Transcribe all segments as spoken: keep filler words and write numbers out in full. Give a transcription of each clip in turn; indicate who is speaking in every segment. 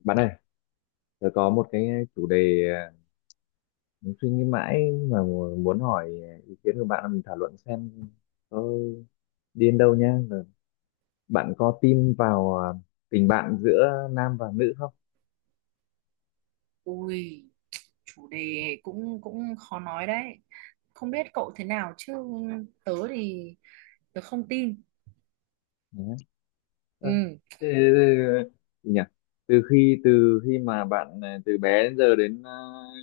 Speaker 1: Bạn ơi, tôi có một cái chủ đề à, mình suy nghĩ mãi mà mu- muốn hỏi à, ý kiến của bạn là mình thảo luận xem có đi đến đâu nhá. Rồi bạn có tin vào à, tình bạn giữa nam và nữ không?
Speaker 2: Ui, chủ đề cũng cũng khó nói đấy. Không biết cậu thế nào chứ tớ thì tớ không tin.
Speaker 1: Nhá. Ơ,
Speaker 2: Ừ,
Speaker 1: thế- thế- thế- gì nhỉ? Từ khi từ khi mà bạn à, từ bé đến giờ đến à,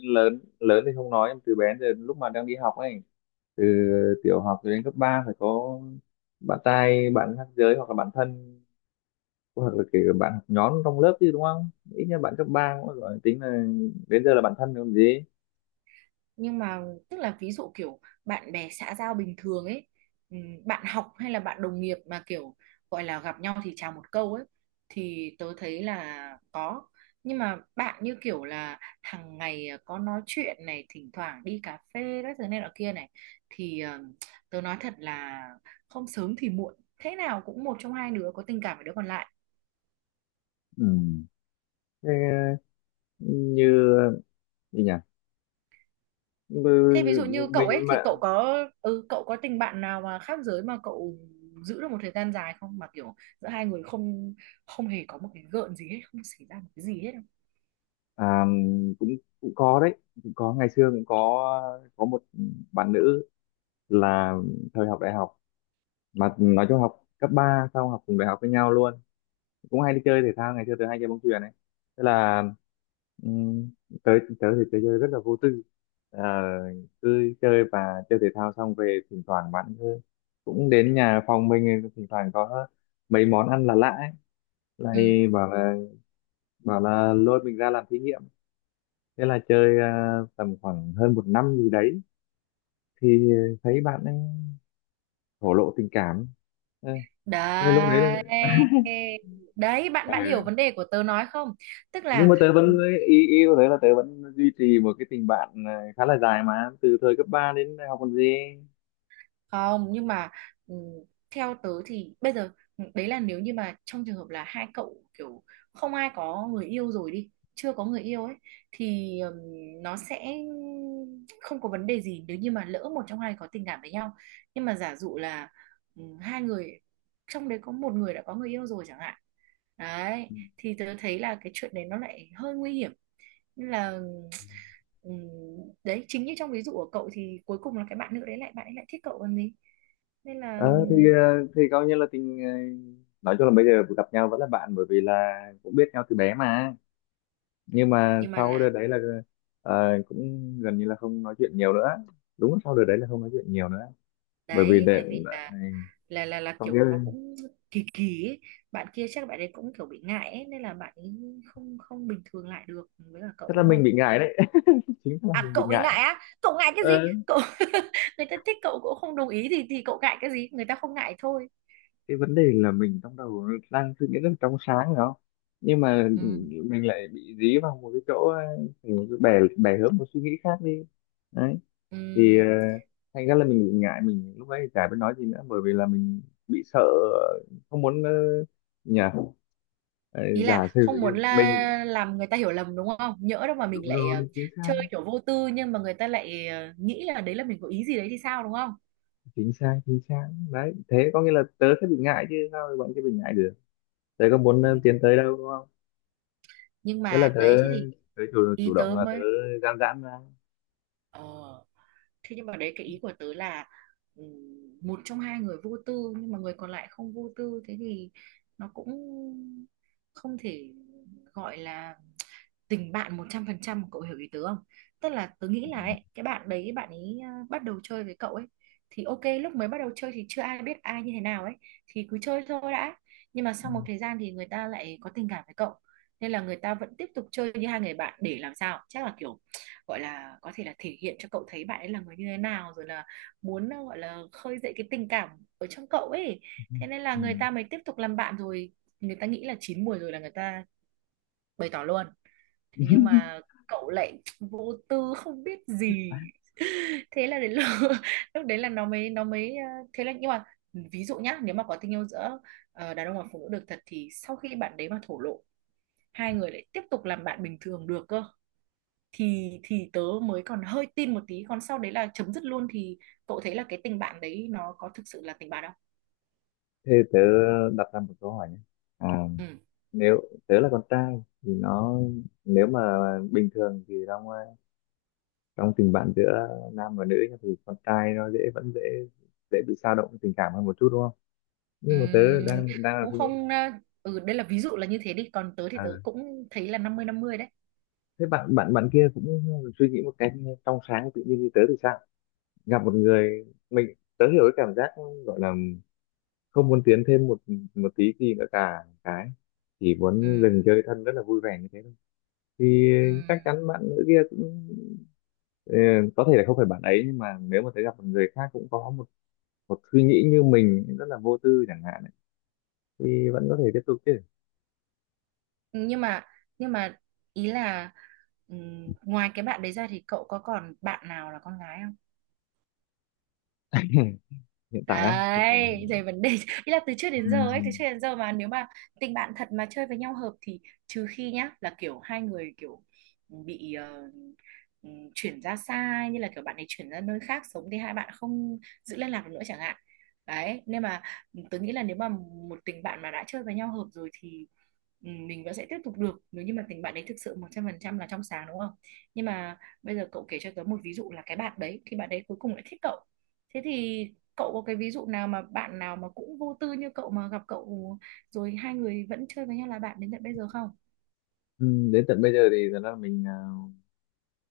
Speaker 1: lớn lớn thì không nói, từ bé đến giờ lúc mà đang đi học ấy, từ tiểu học đến cấp ba phải có bạn trai, bạn khác giới, hoặc là bạn thân, hoặc là kể cả bạn học nhóm trong lớp chứ, đúng không? Ít nhất bạn cấp ba cũng gọi tính là đến giờ là bạn thân rồi còn gì.
Speaker 2: nhưng mà tức là, ví dụ kiểu bạn bè xã giao bình thường ấy, ừm, bạn học hay là bạn đồng nghiệp mà kiểu gọi là gặp nhau thì chào một câu ấy, thì tớ thấy là có. Nhưng mà bạn như kiểu là hàng ngày ờ, có nói chuyện này, thỉnh thoảng đi cà phê các thứ này nọ kia này, thì ờm, tớ nói thật là không sớm thì muộn thế nào cũng một trong hai đứa có tình cảm với đứa còn lại.
Speaker 1: Ừ. Thế, ừ, như gì nhỉ. Ừ,
Speaker 2: Thế ví dụ như cậu
Speaker 1: mình
Speaker 2: ấy, thì
Speaker 1: mà
Speaker 2: cậu có ừ cậu có tình bạn nào mà khác giới mà cậu giữ được một thời gian dài không, mà kiểu giữa hai người không không hề có một cái gợn gì hết, không xảy ra một cái gì hết không?
Speaker 1: à, cũng cũng có đấy, cũng có. Ngày xưa cũng có có một bạn nữ, là thời học đại học, mà nói chung học cấp ba xong học cùng đại học với nhau luôn, cũng hay đi chơi thể thao. Ngày xưa tớ hay chơi bóng chuyền ấy, tức là um, tớ tớ thì tớ chơi rất là vô tư. Ờ, cứ chơi và chơi thể thao xong về, thỉnh thoảng bạn cứ- cũng đến nhà phòng mình, thỉnh thoảng có mấy món ăn là lạ ấy,
Speaker 2: Ừ.
Speaker 1: lại bảo là, bảo là lôi mình ra làm thí nghiệm. Thế là chơi ờ, tầm khoảng hơn một năm gì đấy, thì thấy bạn ấy thổ lộ tình cảm. Ờ, thế lúc đấy là,
Speaker 2: Đấy. Đấy bạn bạn hiểu
Speaker 1: à,
Speaker 2: vấn đề của tớ nói không? Tức
Speaker 1: nhưng
Speaker 2: là
Speaker 1: mà tớ
Speaker 2: ừ,
Speaker 1: vẫn, ý ý của tớ là tớ vẫn duy trì một cái tình bạn ờ, khá là dài mà từ thời cấp ba đến đại học còn gì.
Speaker 2: không, nhưng mà ừ, theo tớ thì bây giờ ừ, đấy là nếu như mà trong trường hợp là hai cậu kiểu không ai có người yêu rồi, đi, chưa có người yêu ấy, thì ừm, nó sẽ không có vấn đề gì nếu như mà lỡ một trong hai có tình cảm với nhau. Nhưng mà giả dụ là ừm, hai người trong đấy có một người đã có người yêu rồi chẳng hạn, đấy, thì tớ thấy là cái chuyện đấy nó lại hơi nguy hiểm. Nên là ừ, Ừ, đấy chính như trong ví dụ của cậu, thì cuối cùng là cái bạn nữ đấy, lại bạn ấy lại thích cậu còn gì, nên là.
Speaker 1: Ờ thì ờ, thì coi như là tình ờ, nói chung là bây giờ gặp nhau vẫn là bạn, bởi vì là cũng biết nhau từ bé mà. Nhưng mà
Speaker 2: Nhưng mà
Speaker 1: sau đợt
Speaker 2: là
Speaker 1: đấy là ờ, cũng gần như là không nói chuyện nhiều nữa, đúng là sau đợt đấy là không nói chuyện nhiều nữa, bởi vì
Speaker 2: Đấy
Speaker 1: để,
Speaker 2: tại vì là
Speaker 1: để
Speaker 2: là là là
Speaker 1: không biết.
Speaker 2: kiểu nó cũng kỳ kỳ ấy. Bạn kia chắc bạn ấy cũng kiểu bị ngại ấy, nên là bạn ấy không không bình thường lại được với cả
Speaker 1: Tức
Speaker 2: cậu
Speaker 1: là
Speaker 2: đúng
Speaker 1: mình
Speaker 2: không.
Speaker 1: bị ngại đấy. Chính là
Speaker 2: À,
Speaker 1: mình bị
Speaker 2: cậu bị
Speaker 1: ngại.
Speaker 2: ngại á? Cậu ngại cái gì cậu? Người ta thích cậu, cậu không đồng ý thì thì cậu ngại cái gì, người ta không ngại thôi.
Speaker 1: Cái vấn đề là mình trong đầu đang suy nghĩ rất là trong sáng phải không, nhưng mà
Speaker 2: Ừ.
Speaker 1: mình lại bị dí vào một cái chỗ ờ, thành một cái bè bè hướng một suy nghĩ khác đi, đấy.
Speaker 2: Ừ.
Speaker 1: Thì ờ, thành ra là mình bị ngại, mình lúc đấy thì chả biết nói gì nữa, bởi vì là mình bị sợ, không muốn ờ, nhỉ, ờ,
Speaker 2: Ý
Speaker 1: giả
Speaker 2: là
Speaker 1: sử
Speaker 2: không muốn
Speaker 1: như mình
Speaker 2: là làm người ta hiểu lầm, đúng không, nhỡ đâu mà
Speaker 1: đúng
Speaker 2: mình lại ờ,
Speaker 1: rồi. Chính xác,
Speaker 2: chơi kiểu vô tư nhưng mà người ta lại ờ, nghĩ là đấy là mình có ý gì đấy thì sao, đúng không?
Speaker 1: chính xác, chính xác đấy, thế có nghĩa là tớ sẽ bị ngại chứ sao bạn kia bị ngại được. Tớ có muốn
Speaker 2: Ừ.
Speaker 1: ờ, tiến tới đâu đúng không.
Speaker 2: Nhưng
Speaker 1: Thế là
Speaker 2: mà
Speaker 1: tớ,
Speaker 2: đấy thế thì
Speaker 1: tớ chủ, chủ
Speaker 2: ý
Speaker 1: động
Speaker 2: tớ
Speaker 1: là tớ
Speaker 2: mới
Speaker 1: gian giãn ra.
Speaker 2: ờ thế. Nhưng mà đấy, cái ý của tớ là ừ, một trong hai người vô tư nhưng mà người còn lại không vô tư, thế thì nó cũng không thể gọi là tình bạn một trăm phần trăm, cậu hiểu ý tớ không? Tức là tớ nghĩ là ấy, cái bạn đấy, bạn ấy à, bắt đầu chơi với cậu ấy thì ok, lúc mới bắt đầu chơi thì chưa ai biết ai như thế nào ấy, thì cứ chơi thôi đã. Nhưng mà sau một thời gian thì người ta lại có tình cảm với cậu, nên là người ta vẫn tiếp tục chơi như hai người bạn, để làm sao chắc là kiểu gọi là có thể là thể hiện cho cậu thấy bạn ấy là người như thế nào, rồi là muốn à, gọi là khơi dậy cái tình cảm ở trong cậu ấy.
Speaker 1: Ừ.
Speaker 2: Thế nên là
Speaker 1: Ừ.
Speaker 2: người ta mới tiếp tục làm bạn rồi người ta nghĩ là chín mùi rồi là người ta bày tỏ luôn. Thế nhưng mà cậu lại vô tư không biết gì. Thế là đến lúc, lúc đấy là nó mới nó mới ờ, thế là. Nhưng mà ví dụ nhá, nếu mà có tình yêu giữa ờ, đàn ông và phụ nữ được thật, thì sau khi bạn đấy mà thổ lộ, hai người lại tiếp tục làm bạn bình thường được cơ, thì thì tớ mới còn hơi tin một tí, còn sau đấy là chấm dứt luôn thì cậu thấy là cái tình bạn đấy nó có thực sự là tình bạn không?
Speaker 1: Thế tớ đặt ra một câu hỏi nhé. À,
Speaker 2: Ừ.
Speaker 1: nếu tớ là con trai thì nó, nếu mà bình thường thì trong ờ, trong tình bạn giữa nam và nữ nhá, thì con trai nó dễ, vẫn dễ, dễ bị dao động tình cảm hơn một chút đúng không? Nhưng mà tớ
Speaker 2: Ừm,
Speaker 1: đang đang là
Speaker 2: Cũng
Speaker 1: suy nghĩ,
Speaker 2: không ờ, ừ đây là ví dụ là như thế đi, còn tớ thì
Speaker 1: à,
Speaker 2: tớ cũng thấy là năm mươi năm mươi đấy.
Speaker 1: thế bạn bạn bạn kia cũng suy nghĩ một cách trong sáng tự nhiên như tớ thì sao? Gặp một người, mình tớ hiểu cái cảm giác gọi là không muốn tiến thêm một một tí gì nữa cả, cái chỉ
Speaker 2: Ừ.
Speaker 1: muốn dừng chơi thân rất là vui vẻ như thế thôi, thì
Speaker 2: Ừ.
Speaker 1: chắc chắn bạn nữ kia cũng ờ, có thể là không phải bạn ấy, nhưng mà nếu mà thấy gặp một người khác cũng có một một suy nghĩ như mình rất là vô tư chẳng hạn ấy, thì vẫn có thể tiếp tục chứ.
Speaker 2: nhưng mà nhưng mà ý là, ừm, ngoài cái bạn đấy ra thì cậu có còn bạn nào là con gái?
Speaker 1: Hiện tại á, hiện tại,
Speaker 2: Đấy, thì vấn đề. Ý là từ trước đến giờ ấy, từ
Speaker 1: ừm,
Speaker 2: trước đến giờ mà nếu mà tình bạn thật mà chơi với nhau hợp thì, trừ khi nhá là kiểu hai người kiểu ừ, bị ờ, ừ, chuyển ra xa ấy, như là kiểu bạn ấy chuyển ra nơi khác sống thì hai bạn không giữ liên lạc được nữa chẳng hạn. Đấy, nên mà tớ nghĩ là nếu mà một tình bạn mà đã chơi với nhau hợp rồi thì ừ, mình vẫn sẽ tiếp tục được nếu như mà tình bạn ấy thực sự một trăm phần trăm là trong sáng, đúng không? Nhưng mà bây giờ cậu kể cho tớ một ví dụ là cái bạn đấy thì bạn đấy cuối cùng lại thích cậu, thế thì cậu có cái ví dụ nào mà bạn nào mà cũng vô tư như cậu mà gặp cậu rồi hai người vẫn chơi với nhau là bạn đến tận bây giờ không?
Speaker 1: ừm, đến tận bây giờ thì thật ra là mình à,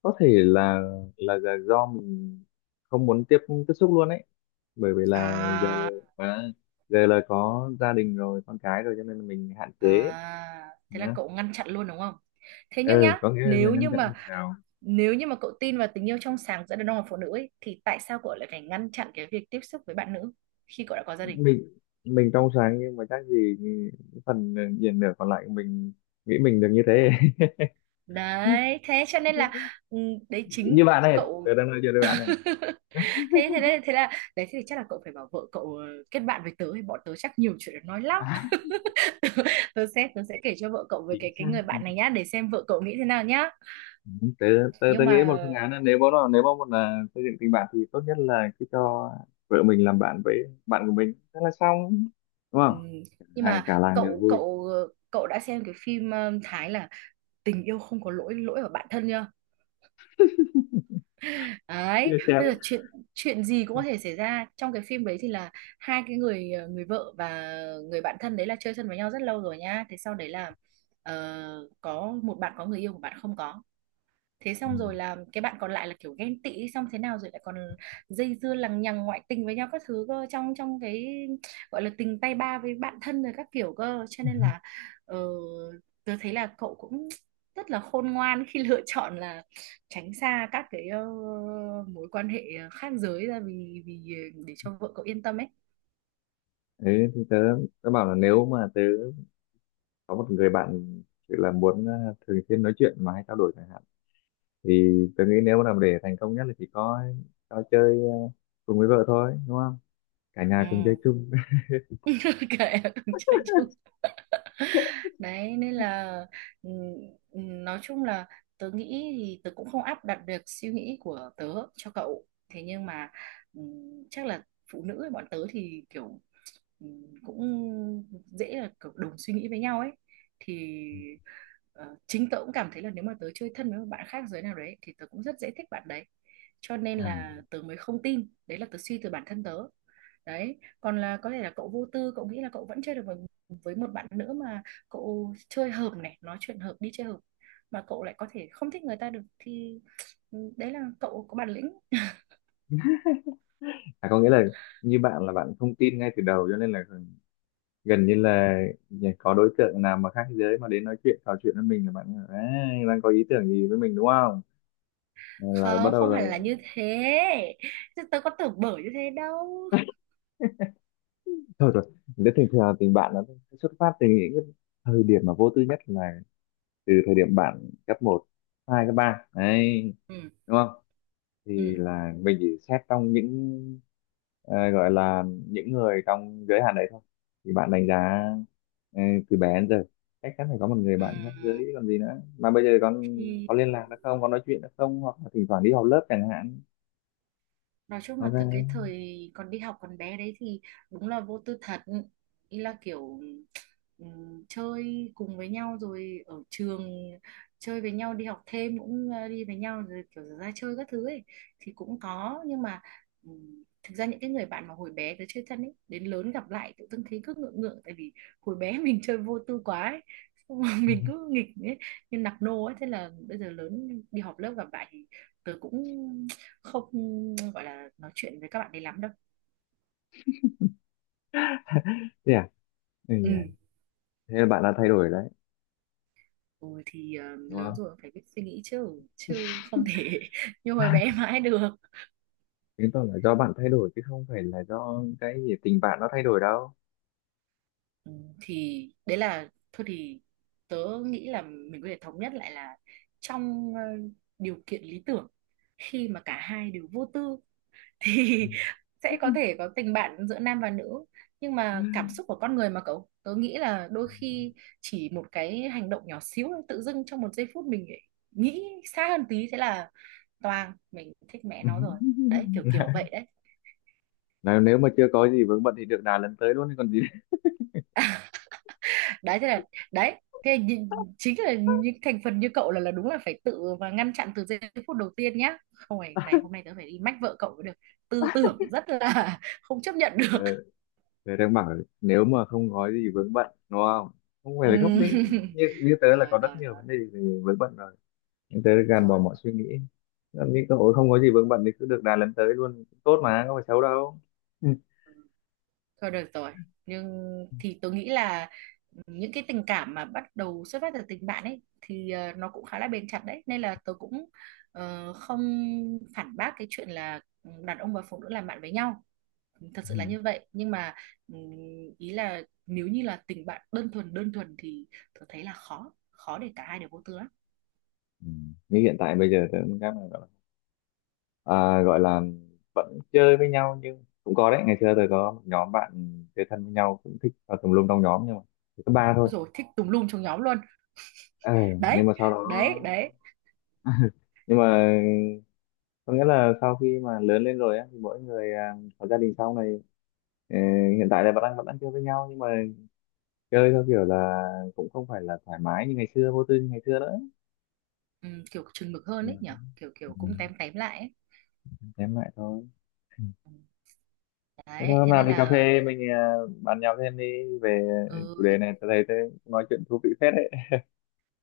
Speaker 1: có thể là, là là do mình không muốn tiếp tiếp xúc luôn ấy, bởi vì là giờ
Speaker 2: à,
Speaker 1: à, giờ là có gia đình rồi, con cái rồi, cho nên là mình hạn chế.
Speaker 2: à thế là
Speaker 1: Nhá.
Speaker 2: cậu ngăn chặn luôn đúng không? Thế nhưng
Speaker 1: Ừ,
Speaker 2: nhá,
Speaker 1: có nghĩa là
Speaker 2: nếu
Speaker 1: ngăn
Speaker 2: như
Speaker 1: chặn như
Speaker 2: mà
Speaker 1: thế nào.
Speaker 2: nếu như mà cậu tin vào tình yêu trong sáng giữa đàn ông và phụ nữ ấy, thì tại sao cậu lại phải ngăn chặn cái việc tiếp xúc với bạn nữ khi cậu đã có gia đình?
Speaker 1: mình mình trong sáng nhưng mà chắc gì phần diện nửa còn lại của mình nghĩ mình được như thế.
Speaker 2: Đấy thế cho nên là ừ, đấy chính
Speaker 1: Như bạn này, tớ
Speaker 2: cậu.
Speaker 1: đang nói chuyện với bạn này.
Speaker 2: thế thế nên thế là đấy, thì chắc là cậu phải bảo vợ cậu ờ, kết bạn với tớ thì bọn tớ chắc nhiều chuyện để nói lắm. tớ sẽ tớ sẽ kể cho vợ cậu về
Speaker 1: Chính
Speaker 2: cái cái
Speaker 1: xác.
Speaker 2: người bạn này nhá, để xem vợ cậu nghĩ thế nào nhá.
Speaker 1: Ừ, tớ, tớ, tớ
Speaker 2: nhưng
Speaker 1: nghĩ
Speaker 2: mà
Speaker 1: một phương án là nếu mà, nếu mà một là xây dựng tình bạn thì tốt nhất là cứ cho vợ mình làm bạn với bạn của mình, thế là xong, đúng không,
Speaker 2: ừm, nhưng
Speaker 1: hai
Speaker 2: mà
Speaker 1: cả làng đều
Speaker 2: cậu
Speaker 1: vui.
Speaker 2: cậu cậu đã xem cái phim ừm, Thái là Tình yêu không có lỗi, lỗi ở bản thân chưa? Đấy
Speaker 1: Chia sẻ.
Speaker 2: bây giờ chuyện chuyện gì cũng có thể xảy ra. Trong cái phim đấy thì là hai cái người ờ, người vợ và người bạn thân đấy là chơi thân với nhau rất lâu rồi nhá, thế sau đấy là ờ, có một bạn có người yêu, một bạn không có. Thế
Speaker 1: Ừ.
Speaker 2: xong rồi là cái bạn còn lại là kiểu ghen tị, xong thế nào rồi lại còn dây dưa lằng nhằng ngoại tình với nhau các thứ cơ, trong trong cái gọi là tình tay ba với bạn thân rồi các kiểu cơ. Cho nên là ờ, tớ thấy là cậu cũng rất là khôn ngoan khi lựa chọn là tránh xa các cái ờ, mối quan hệ khác giới ra, vì vì để cho vợ cậu yên tâm ấy.
Speaker 1: Thế thì tớ, tớ bảo là nếu mà tớ có một người bạn chỉ là muốn ờ, thường xuyên nói chuyện mà hay trao đổi chẳng hạn, thì tớ nghĩ nếu mà làm để thành công nhất là chỉ có cho chơi ờ, cùng với vợ thôi, đúng không, cả
Speaker 2: Ừ.
Speaker 1: nhà cùng chơi chung.
Speaker 2: Kệ, cùng chơi chung. Đấy nên là ừ, ừ, nói chung là tớ nghĩ thì tớ cũng không áp đặt được suy nghĩ của tớ cho cậu, thế nhưng mà ừ, chắc là phụ nữ bọn tớ thì kiểu ừ, cũng dễ là kiểu đồng suy nghĩ với nhau ấy, thì ờ, chính tớ cũng cảm thấy là nếu mà tớ chơi thân với một bạn khác giới nào đấy thì tớ cũng rất dễ thích bạn đấy, cho nên
Speaker 1: À,
Speaker 2: là tớ mới không tin. Đấy là tớ suy từ bản thân tớ. Đấy còn là có thể là cậu vô tư, cậu nghĩ là cậu vẫn chơi được với, với một bạn nữ mà cậu chơi hợp này, nói chuyện hợp, đi chơi hợp mà cậu lại có thể không thích người ta được, thì ừ, đấy là cậu có bản lĩnh.
Speaker 1: à có nghĩa là như bạn là bạn không tin ngay từ đầu, cho nên là gần như là có đối tượng nào mà khác giới mà đến nói chuyện trò chuyện với mình là bạn "Ấy, đang có ý tưởng gì với mình đúng không", là bắt
Speaker 2: Không,
Speaker 1: đầu
Speaker 2: không
Speaker 1: là
Speaker 2: hẳn là như thế, chứ tớ có tưởng bở như thế đâu.
Speaker 1: thôi rồi. Nếu thường thường tình bạn nó xuất phát từ những cái thời điểm mà vô tư nhất là từ thời điểm bạn cấp một, hai, cấp ba, đấy,
Speaker 2: Ừ,
Speaker 1: đúng không, thì
Speaker 2: ừ,
Speaker 1: là mình chỉ xét trong những ờ, gọi là những người trong giới hạn đấy thôi, thì bạn đánh giá ờ, từ bé đến giờ chắc chắn phải có một người
Speaker 2: ừ.
Speaker 1: bạn khác giới còn gì nữa, mà bây giờ con
Speaker 2: Thì
Speaker 1: có liên lạc được không, có nói chuyện được không, hoặc là thỉnh thoảng đi học lớp chẳng hạn.
Speaker 2: nói chung là
Speaker 1: Ok.
Speaker 2: từ cái thời còn đi học còn bé đấy thì đúng là vô tư thật. Ý là kiểu ừm, chơi cùng với nhau rồi ở trường, chơi với nhau, đi học thêm cũng ờ, đi với nhau, rồi kiểu ra chơi các thứ ấy thì cũng có. Nhưng mà ừm, thực ra những cái người bạn mà hồi bé tới chơi thân ấy, đến lớn gặp lại tự dưng thấy cứ ngượng ngượng, tại vì hồi bé mình chơi vô tư quá ấy. Xong rồi mình cứ nghịch ấy, như nạc nô ấy, thế là bây giờ lớn đi họp lớp gặp lại thì tớ cũng không gọi là nói chuyện với các bạn ấy lắm đâu.
Speaker 1: Thế à. Ừ,
Speaker 2: Ừ.
Speaker 1: nhỉ. Thế là bạn đã thay đổi đấy,
Speaker 2: Ừ, thì ờ,
Speaker 1: đúng
Speaker 2: lớn
Speaker 1: không,
Speaker 2: rồi phải biết suy nghĩ chứ chứ không thể như hồi bé mãi được.
Speaker 1: chứng tỏ là do bạn thay đổi chứ không phải là do cái gì tình bạn nó thay đổi đâu.
Speaker 2: ừ, thì đấy là thôi thì tớ nghĩ là mình có thể thống nhất lại là trong ờ, điều kiện lý tưởng, khi mà cả hai đều vô tư thì sẽ có thể có tình bạn giữa nam và nữ. Nhưng mà cảm xúc của con người mà cậu, tớ nghĩ là đôi khi chỉ một cái hành động nhỏ xíu thôi, tự dưng trong một giây phút mình lại nghĩ xa hơn tí, thế là toang, mình thích mẹ
Speaker 1: Ừ.
Speaker 2: nó rồi. Đấy kiểu kiểu vậy đấy.
Speaker 1: Nếu, nếu mà chưa có gì vướng bận thì được đà lần tới luôn chứ còn gì.
Speaker 2: Đấy thế là đấy thế là nhìn- chính là những thành phần như cậu là là đúng là phải tự và ngăn chặn từ giây phút đầu tiên nhá, không phải này, hôm nay tớ phải đi mách vợ cậu mới được. Tư tưởng rất là không chấp nhận
Speaker 1: Ờ,
Speaker 2: được.
Speaker 1: tớ đang bảo nếu mà không có gì vướng bận, đúng không? Không phải là không đấy.
Speaker 2: Ừ.
Speaker 1: Như, như tớ là
Speaker 2: Rồi,
Speaker 1: có rất
Speaker 2: rồi,
Speaker 1: nhiều
Speaker 2: rồi,
Speaker 1: vấn đề về vướng bận rồi. Nhưng tớ gạt bỏ
Speaker 2: rồi.
Speaker 1: mọi suy nghĩ. Làm như cơ hội không có gì vướng bận thì cứ được đà lần tới luôn. Tốt mà, không phải xấu đâu. Ừ.
Speaker 2: Thôi được rồi. Nhưng thì tôi nghĩ là những cái tình cảm mà bắt đầu xuất phát từ tình bạn ấy thì ờ, nó cũng khá là bền chặt đấy. Nên là tôi cũng ờ, không phản bác cái chuyện là ừ, đàn ông và phụ nữ làm bạn với nhau. Thật sự là
Speaker 1: Ừ.
Speaker 2: như vậy. Nhưng mà ừm, ý là nếu như là tình bạn đơn thuần đơn thuần thì tôi thấy là khó. Khó để cả hai đều vô tư lắm.
Speaker 1: Ừ. Như hiện tại bây giờ tớ cũng các bạn gọi là, à, gọi là vẫn chơi với nhau nhưng cũng có đấy. Ngày xưa tớ có một nhóm bạn chơi thân với nhau, cũng thích vào tùm lum trong nhóm nhưng mà chỉ có ba thôi.
Speaker 2: Rồi, thích tùm lum trong nhóm luôn.
Speaker 1: Ừ.
Speaker 2: Đấy,
Speaker 1: Nhưng mà sau đó,
Speaker 2: đấy, đấy.
Speaker 1: nhưng mà có nghĩa là sau khi mà lớn lên rồi á, thì mỗi người à, có gia đình sau này, ờ, hiện tại là vẫn đang vẫn đang chơi với nhau nhưng mà chơi theo kiểu là cũng không phải là thoải mái như ngày xưa, vô tư như ngày xưa nữa.
Speaker 2: Ừm, kiểu chừng mực hơn ấy
Speaker 1: Yeah.
Speaker 2: nhở. Kiểu kiểu
Speaker 1: Ừ.
Speaker 2: cũng tém tém lại ấy.
Speaker 1: Em lại thôi. Thế thôi
Speaker 2: Đấy,
Speaker 1: hôm
Speaker 2: thế
Speaker 1: nào
Speaker 2: nên
Speaker 1: đi cà
Speaker 2: là
Speaker 1: phê mình, à, bàn nhau thêm đi về chủ đề
Speaker 2: ừ,
Speaker 1: này. Tớ thấy tớ nói chuyện thú vị phết đấy.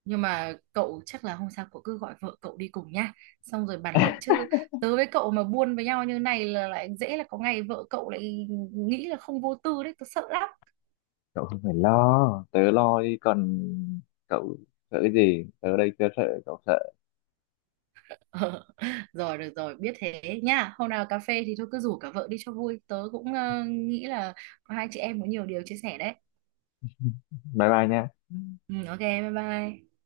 Speaker 2: nhưng mà cậu chắc là hôm sau cậu cứ gọi vợ cậu đi cùng nhá. Xong rồi bàn luận, chứ tớ với cậu mà buôn với nhau như này là lại dễ là có ngày vợ cậu lại nghĩ là không vô tư đấy, tớ sợ lắm.
Speaker 1: Cậu không phải lo, tớ lo đi còn, cậu sợ cái gì, tớ ở đây chưa sợ cậu sợ.
Speaker 2: Ờ. Rồi được rồi, biết thế nhá. Hôm nào cà phê thì thôi cứ rủ cả vợ đi cho vui. Tớ cũng ờ, nghĩ là hai chị em có nhiều điều chia sẻ đấy.
Speaker 1: Bye bye nha.
Speaker 2: Ừ, ok, bye bye.